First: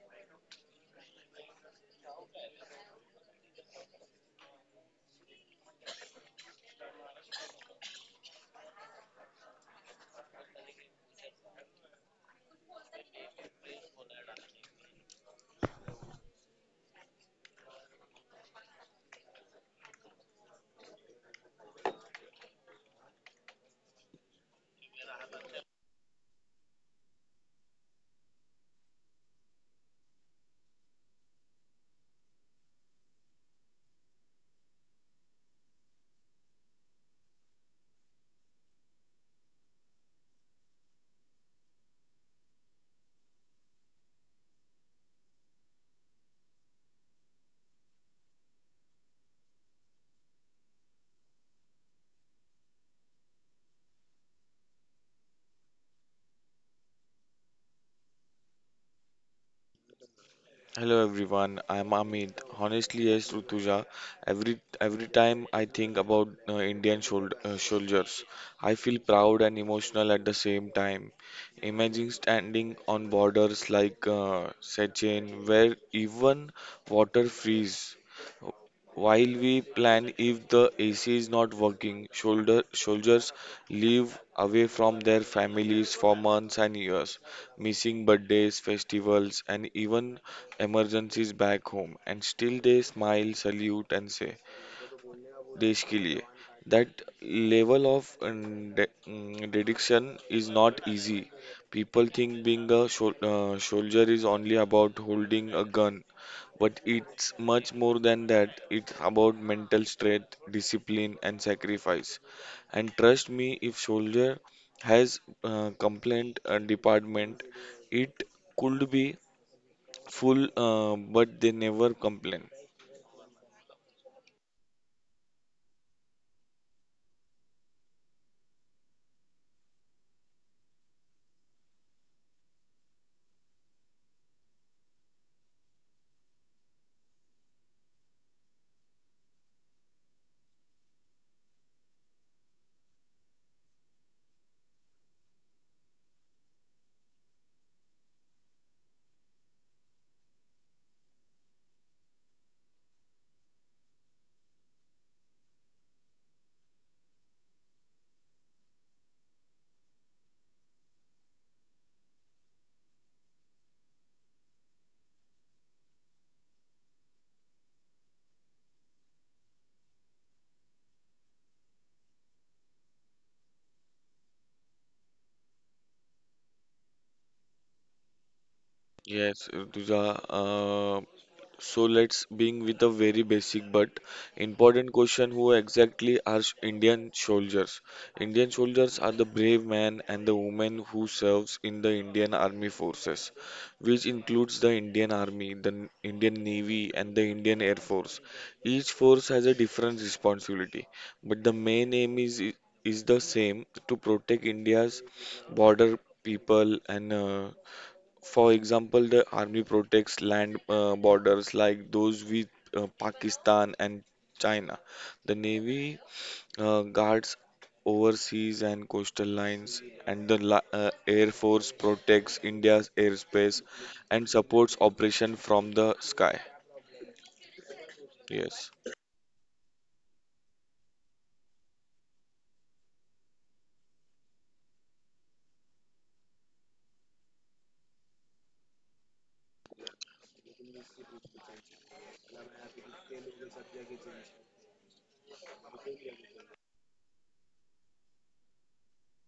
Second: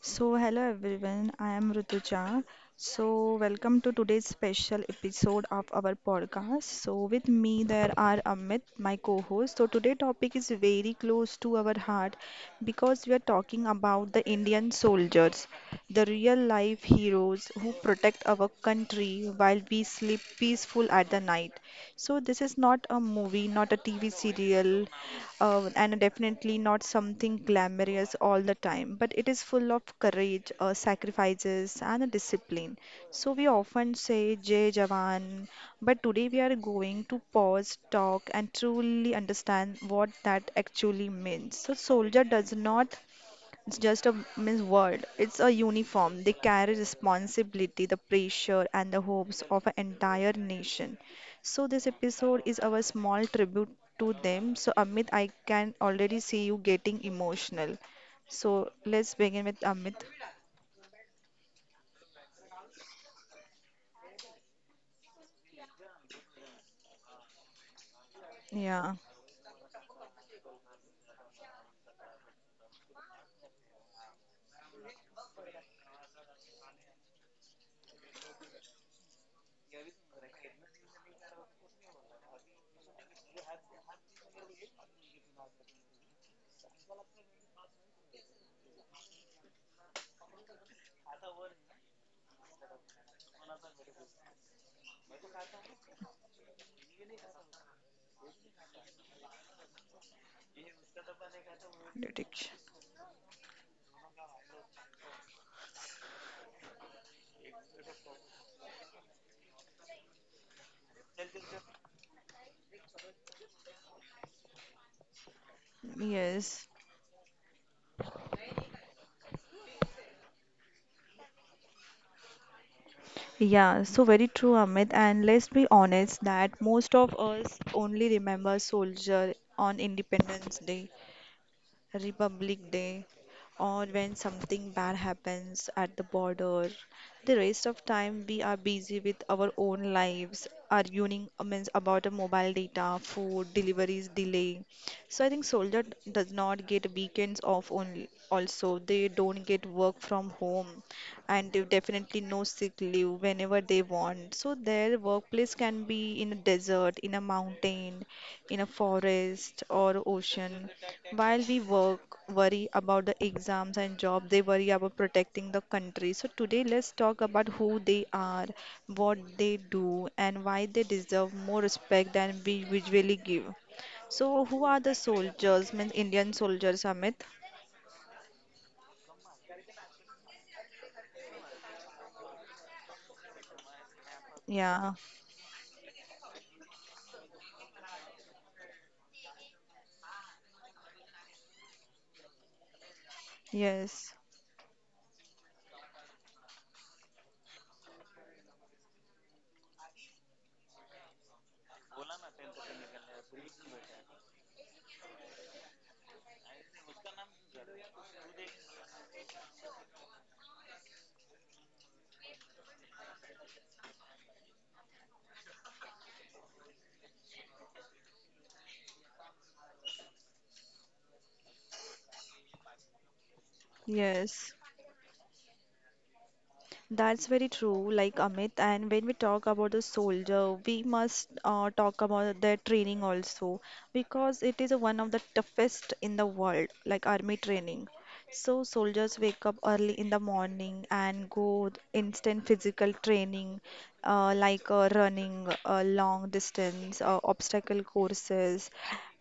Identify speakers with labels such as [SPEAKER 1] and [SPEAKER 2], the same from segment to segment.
[SPEAKER 1] So, hello everyone, I am Rutuja. So, welcome to today's special episode of our podcast. So, with me there are Amit, my co host. So, today topic is very close to our heart because we are talking about the Indian soldiers, the real life heroes who protect our country while we sleep peaceful at the night. So, this is not a movie, not a TV serial, and definitely not something glamorous all the time, but it is full of courage, sacrifices, and discipline. So we often say Jai Jawan, but today we are going to pause, talk, and truly understand what that actually means. So soldier does not it's just a means word. It's a uniform. They carry responsibility, the pressure, and the hopes of an entire nation. So this episode is our small tribute to them. So Amit, I can already see you getting emotional. So let's begin with Amit.
[SPEAKER 2] Hello everyone, I'm Amit. Honestly, yes, Rutuja. Every time I think about Indian soldiers, I feel
[SPEAKER 1] Yeah.
[SPEAKER 2] proud and emotional at the same time. Imagine standing on borders like Sichuan, where even water freeze. While we plan if the AC is not working, soldiers live away from their families for months and years, missing birthdays, festivals, and even emergencies back home and still they smile, salute and say Desh ke liye. That level of dedication is not easy. People think
[SPEAKER 1] Detection.
[SPEAKER 2] being a soldier is only about holding a gun, but it's much more than that. It's about mental strength, discipline and sacrifice. And trust me, if soldier has complaint
[SPEAKER 1] Yes.
[SPEAKER 2] department, it could be full, but they never complain.
[SPEAKER 1] Yeah, so very true, Amit. And let's be honest that most of us only remember soldier on Independence Day. Republic Day, or when something bad happens at the border. The rest of time we are busy with our own lives, arguing means about a mobile data, food, deliveries delay. So I think soldier does not get weekends off only. Also, they don't get work from home and they definitely no sick leave whenever they want. So their workplace can be in a desert, in a mountain, in a forest or ocean. While we work, worry about the exams and job, they worry about protecting the country. So today, let's talk about who they are, what they do, and why they deserve more respect than we usually give. So, who are the soldiers? Means Indian soldiers, Amit?
[SPEAKER 2] Yes, Rutuja, so let's begin with a very basic but important
[SPEAKER 1] Yeah.
[SPEAKER 2] question who exactly are Indian soldiers? Indian soldiers are the brave men and the women who serves in the Indian Army forces, which
[SPEAKER 1] Yes.
[SPEAKER 2] includes the Indian Army, the Indian Navy and the Indian Air Force. Each force has a different responsibility, but the main aim is the same to protect India's border people and for example, the army protects land borders like those with Pakistan and China. The navy guards overseas and coastal lines, and the air force protects India's airspace and
[SPEAKER 1] Yes.
[SPEAKER 2] supports operation from the sky.
[SPEAKER 1] That's very true, like Amit.
[SPEAKER 2] Yes.
[SPEAKER 1] And when we talk about the soldier, we must talk about their training also because it is one of the toughest in the world, like army training. So soldiers wake up early in the morning and go instant physical training, like running long distance, obstacle courses,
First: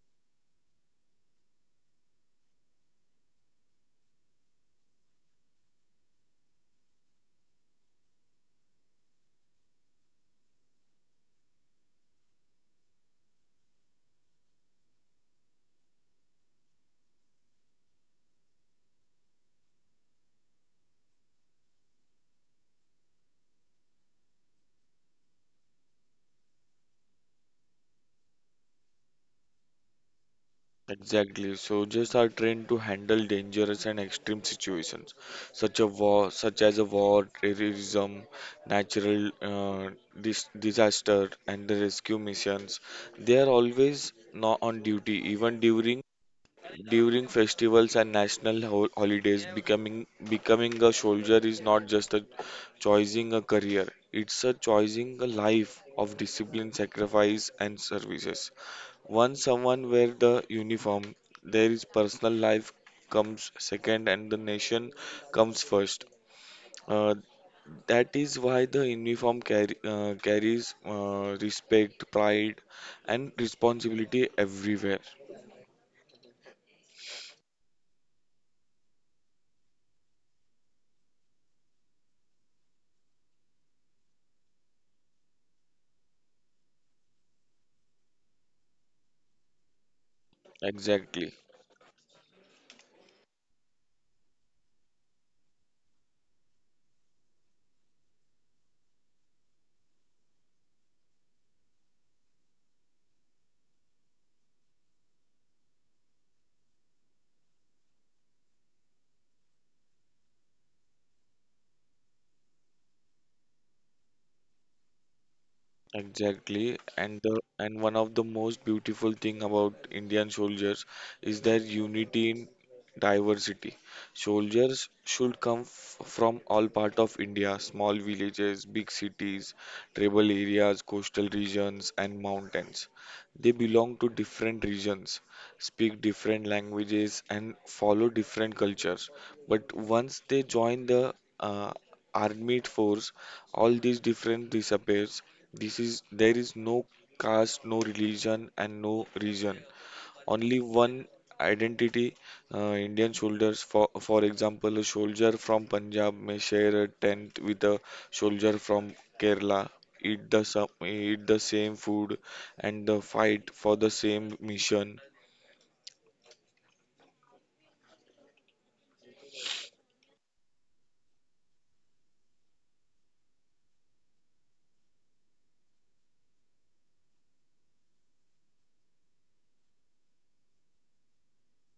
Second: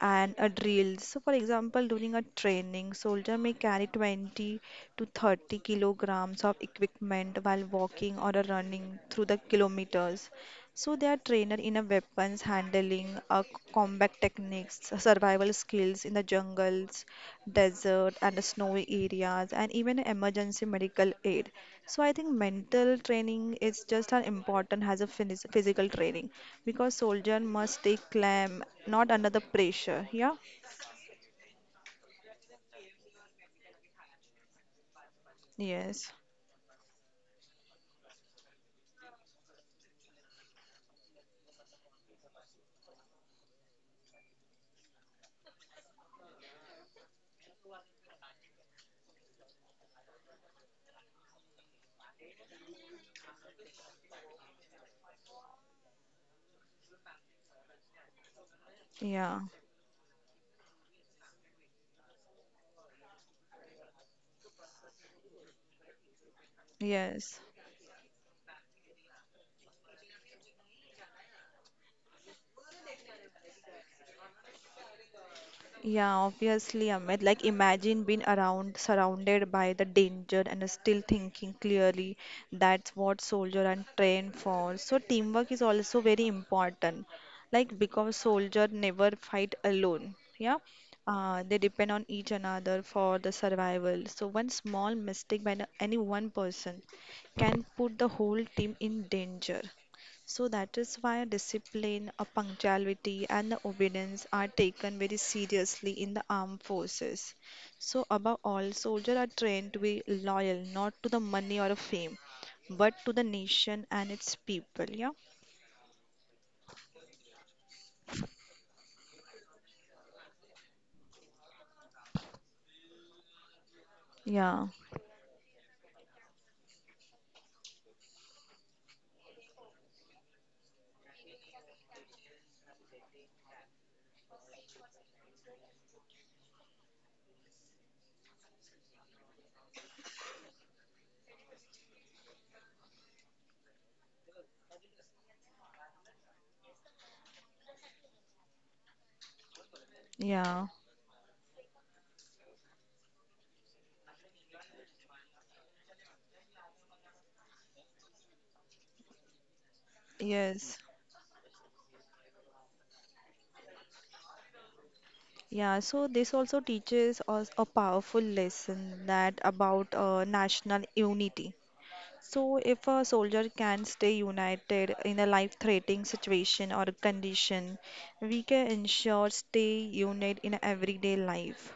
[SPEAKER 1] and a drill. So, for example, during a training, soldier may carry 20 to 30 kilograms of equipment while walking or running through the kilometers. So, they are trained in a weapons handling, a combat techniques, survival skills in the jungles, desert and snowy areas and even emergency medical aid. So I think mental training is just as important as a physical training because soldier must stay calm not under the pressure. Yeah.
[SPEAKER 2] Exactly. Soldiers are trained to handle dangerous and extreme situations,
[SPEAKER 1] Yes.
[SPEAKER 2] such as a war, terrorism, natural disaster, and the rescue missions. They are always not on duty, even during festivals and national holidays. Becoming a soldier is not just a choosing a career; it's a choosing a life of discipline, sacrifice, and services.
[SPEAKER 1] Yeah.
[SPEAKER 2] Once someone wear the uniform, there is personal life comes second and the nation comes first. Uh,
[SPEAKER 1] Yes.
[SPEAKER 2] that is why the uniform carries respect, pride, and responsibility everywhere.
[SPEAKER 1] Yeah, obviously, Amit. Like, imagine being around, surrounded by the danger and still thinking clearly. That's what soldier and train for. So, teamwork is also very important. Like, because soldier never fight alone. Yeah,
[SPEAKER 2] Exactly.
[SPEAKER 1] they depend on each another for the survival. So, one small mistake by the- any one person can put the whole team in danger. So that is why discipline, a punctuality, and the obedience are taken very seriously in the armed forces. So, above all, soldiers are trained to be loyal not to the money or the fame, but to the nation and its people. Yeah,
[SPEAKER 2] Exactly, and one of the most beautiful thing about Indian soldiers is their unity in diversity.
[SPEAKER 1] yeah,
[SPEAKER 2] Soldiers should come f from all part of India, small villages, big cities, tribal areas, coastal regions, and mountains. They belong to different regions, speak different languages, and follow different cultures. But once they join the uh, armed force, all these difference disappears this is there is no caste, no religion, and no region. Only
[SPEAKER 1] yeah,
[SPEAKER 2] one identity. Indian soldiers, for example, a soldier from Punjab may share a tent with a soldier from Kerala,
[SPEAKER 1] yes,
[SPEAKER 2] eat the same food, and the fight for the same mission.
[SPEAKER 1] yeah. So this also teaches us a powerful lesson that about national unity. So, if a soldier can stay united in a life-threatening situation or condition, we can ensure stay united in everyday life.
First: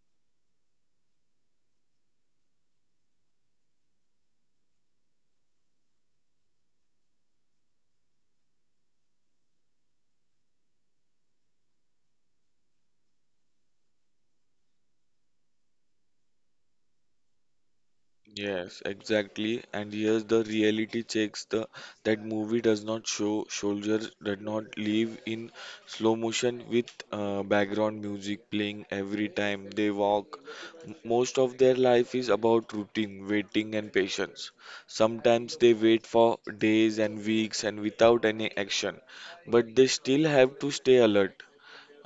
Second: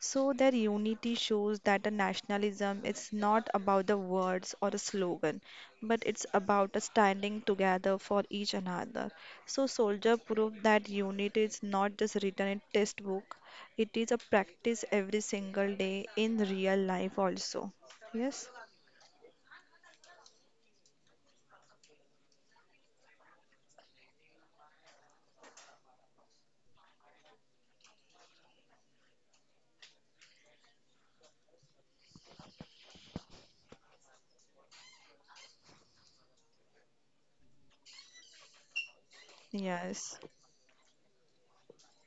[SPEAKER 1] So, their unity shows that a nationalism is not about the words or a slogan, but it's about a standing together for each another. So, soldier proved that unity is not just written in textbook; it is a practice every single day in real life also. Yes.
[SPEAKER 2] Yes, exactly. And here's the reality checks the that movie does not show soldiers did not live in slow motion with background music playing every time they walk. Most of their life is about routine, waiting and patience. Sometimes they wait for days and weeks and without any action, but they
[SPEAKER 1] Yes.
[SPEAKER 2] still have to stay alert.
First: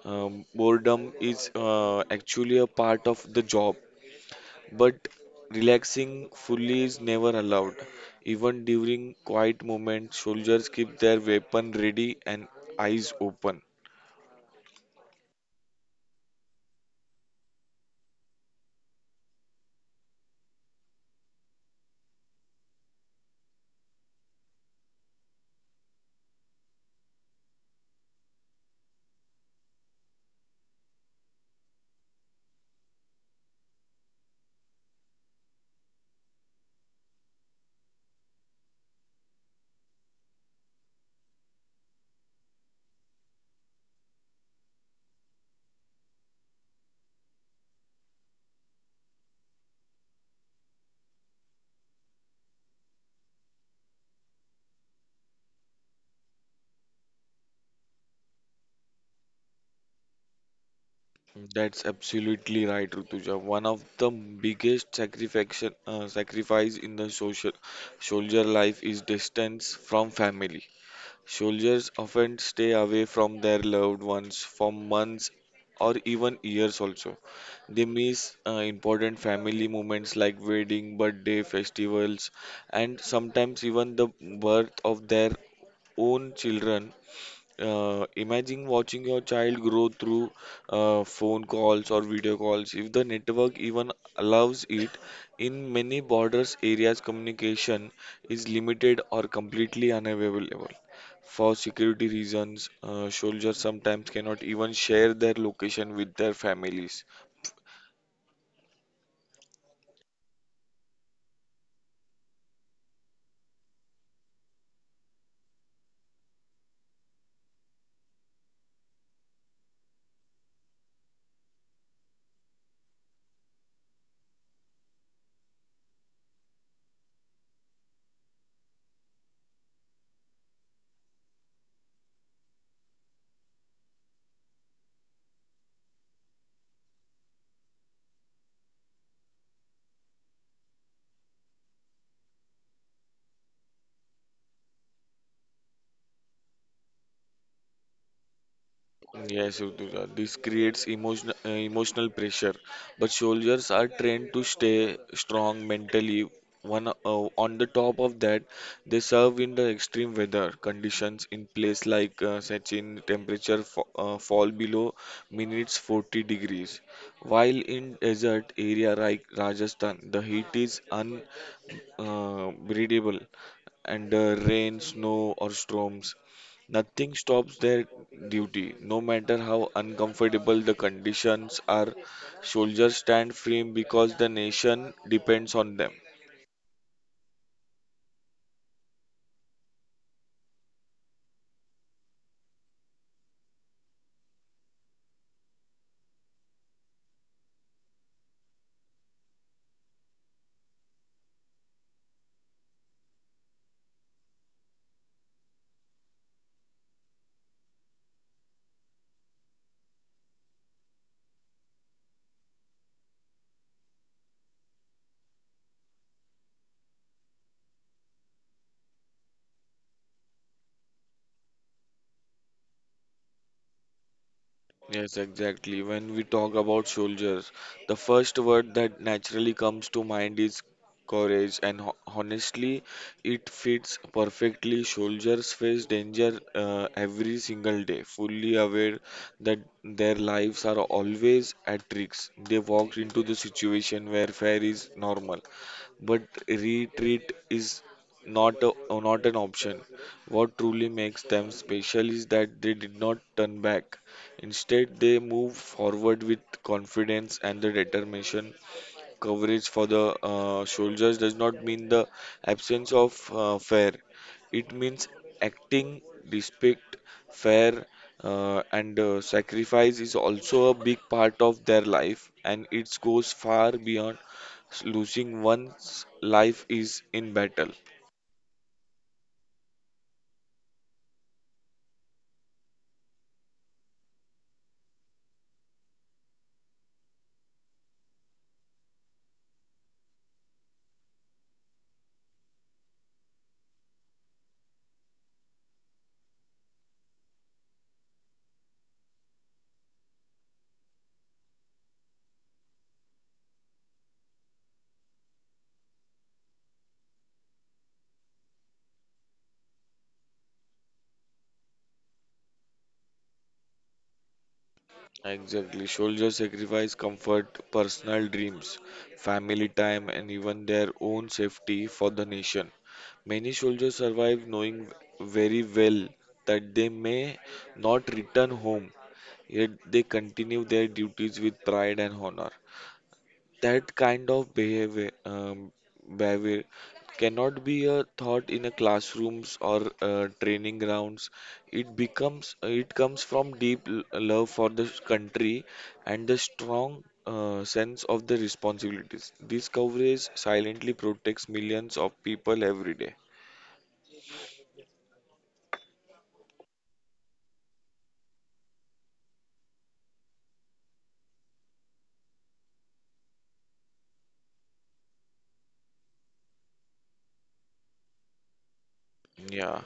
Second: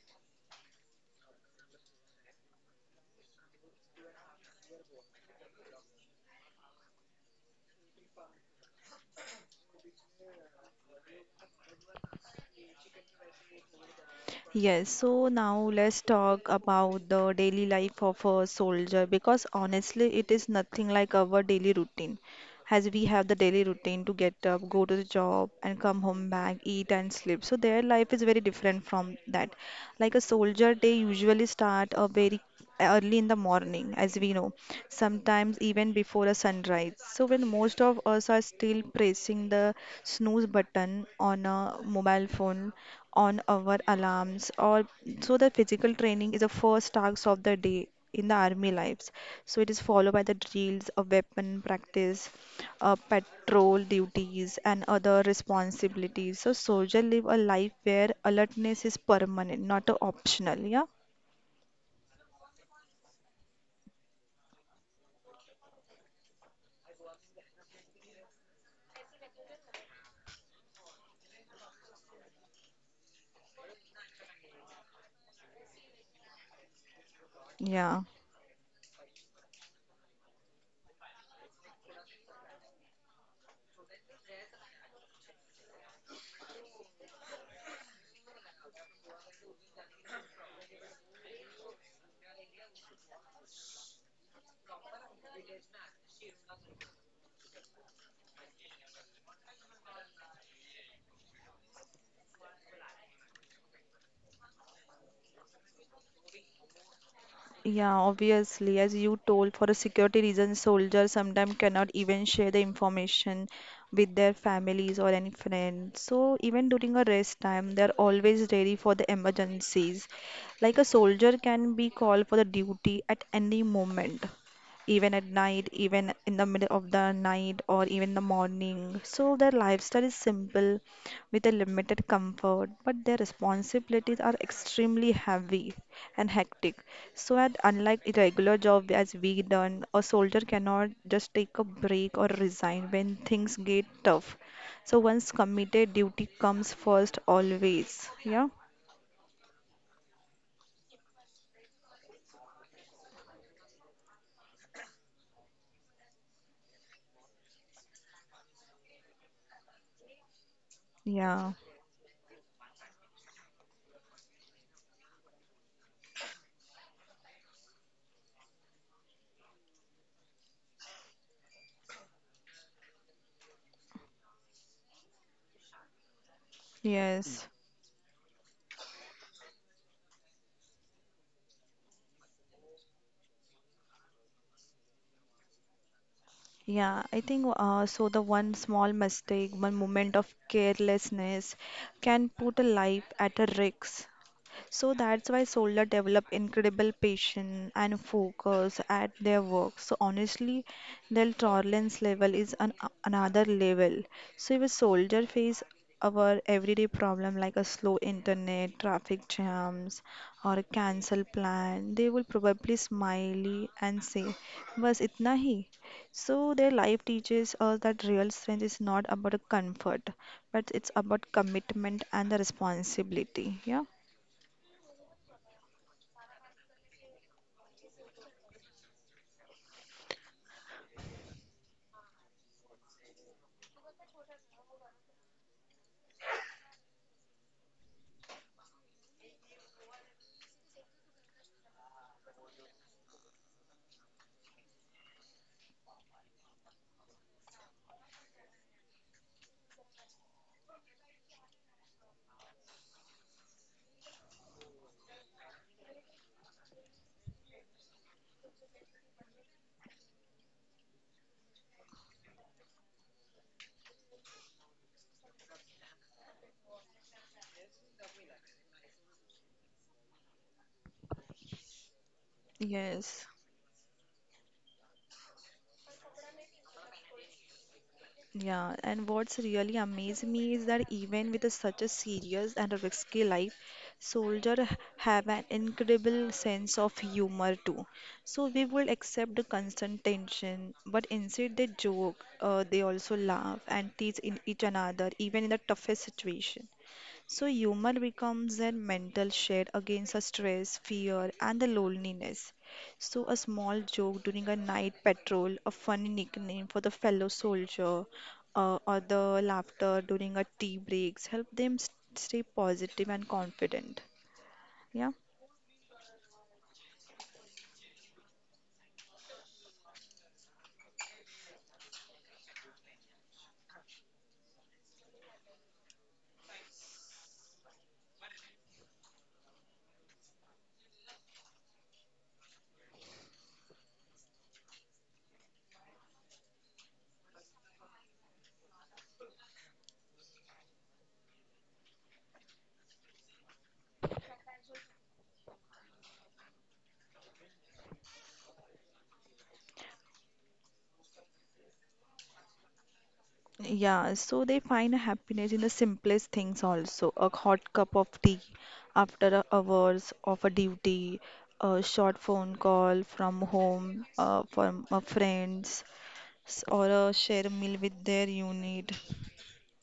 [SPEAKER 2] Boredom is actually a part of the job but relaxing fully is never allowed. Even during quiet moments, soldiers keep their weapon ready and eyes open.
[SPEAKER 1] Yes, so now let's talk about the daily life of a soldier because honestly, it is nothing like our daily routine as we have the daily routine to get up, go to the job, and come home back, eat and sleep. So their life is very different from that. Like a soldier, they usually start a very early in the morning, as we know, sometimes even before a sunrise. So when most of us are still pressing the snooze button on a mobile phone, on our alarms, or so the physical training is the first task of the day in the army lives. So it is followed by the drills, a weapon practice, patrol duties, and other responsibilities. So soldiers live a life where alertness is permanent, not a optional. Yeah,
[SPEAKER 2] That's absolutely right, Rutuja. One of the biggest sacrifice in the social soldier life is distance from family. Soldiers often stay away from their loved ones for months or even years also. They
[SPEAKER 1] yeah.
[SPEAKER 2] miss important family moments like wedding, birthday, festivals, and sometimes even the birth of their own children imagine watching your child grow through phone calls or video calls, if the network even allows it. In many borders areas, communication is limited or completely unavailable. For security reasons, soldiers sometimes cannot even share their location with their families.
[SPEAKER 1] Yeah, obviously, as you told, for a security reason, soldiers sometimes cannot even share the information with their families or any friends. So even during a rest time, they're always ready for the emergencies. Like a soldier can be called for the duty at any moment, even at night, even in the middle of the night, or even the morning. So their lifestyle is simple with a limited comfort, but their responsibilities are extremely heavy and hectic. So, at unlike a regular job as we done, a soldier cannot just take a break or resign when things get tough. So, once committed, duty comes first always. Yeah,
[SPEAKER 2] Yes, Ritudha, this creates emotional pressure, but soldiers are trained to stay strong mentally. One on the top of that, they serve in the extreme weather conditions in
[SPEAKER 1] yeah,
[SPEAKER 2] place like Sachin, temperature fall below minus 40 degrees. While in desert area like Rajasthan, the heat is breathable and rain, snow, or storms.
[SPEAKER 1] mm,
[SPEAKER 2] Nothing
[SPEAKER 1] yes.
[SPEAKER 2] stops their duty, no matter how uncomfortable the conditions are. Soldiers stand firm because the nation depends on them.
[SPEAKER 1] Yeah, I think The one small mistake, one moment of carelessness can put a life at a risk. So that's why soldiers develop incredible patience and focus at their work. So honestly, their tolerance level is an another level. So if a soldier face our everyday problem like a slow internet, traffic jams, or a cancel plan, they will probably smiley and say, "बस itna hi." So their life teaches us that real strength is not about comfort, but it's about commitment and the responsibility. Yeah.
[SPEAKER 2] Yes, exactly. When we talk about soldiers, the first word that naturally comes to mind is courage, and ho honestly, it fits perfectly. Soldiers face danger every single day, fully aware that their lives are always at risk. They walk into the situation where fear is normal, but retreat is not a, not an option. What truly makes them special is that they did not turn back. Instead, they move forward with confidence and the determination. Coverage for the soldiers does not mean the absence of fair. It means acting, respect, fair, and sacrifice is also a big part of their life, and it
[SPEAKER 1] Yes,
[SPEAKER 2] goes far beyond losing one's life is in battle.
[SPEAKER 1] yeah, and what's really amazed me is that even with a, such a serious and a risky life, soldiers have an incredible sense of humor too. So we will accept the constant tension, but instead they joke, they also laugh and tease in each another, even in the toughest situation. So humor becomes their mental shield against the stress, fear, and the loneliness. So a small joke during a night patrol, a funny nickname for the fellow soldier, or the laughter during a tea breaks help them stay positive and confident. Yeah.
[SPEAKER 2] Exactly. Soldiers sacrifice comfort, personal dreams, family time, and even their own safety for the nation. Many soldiers survive knowing very well that they may not return home, yet they continue their duties with pride and honor. That kind of behavior cannot be a thought in a classrooms or training grounds. It comes from deep love for the country and the strong sense of the responsibilities. This coverage silently protects millions of people every day.
[SPEAKER 1] Yeah, so they find happiness in the simplest things also. A hot cup of tea after a hours of a duty, a short phone call from home, from a friend, or share a meal with their unit.
[SPEAKER 2] Yeah.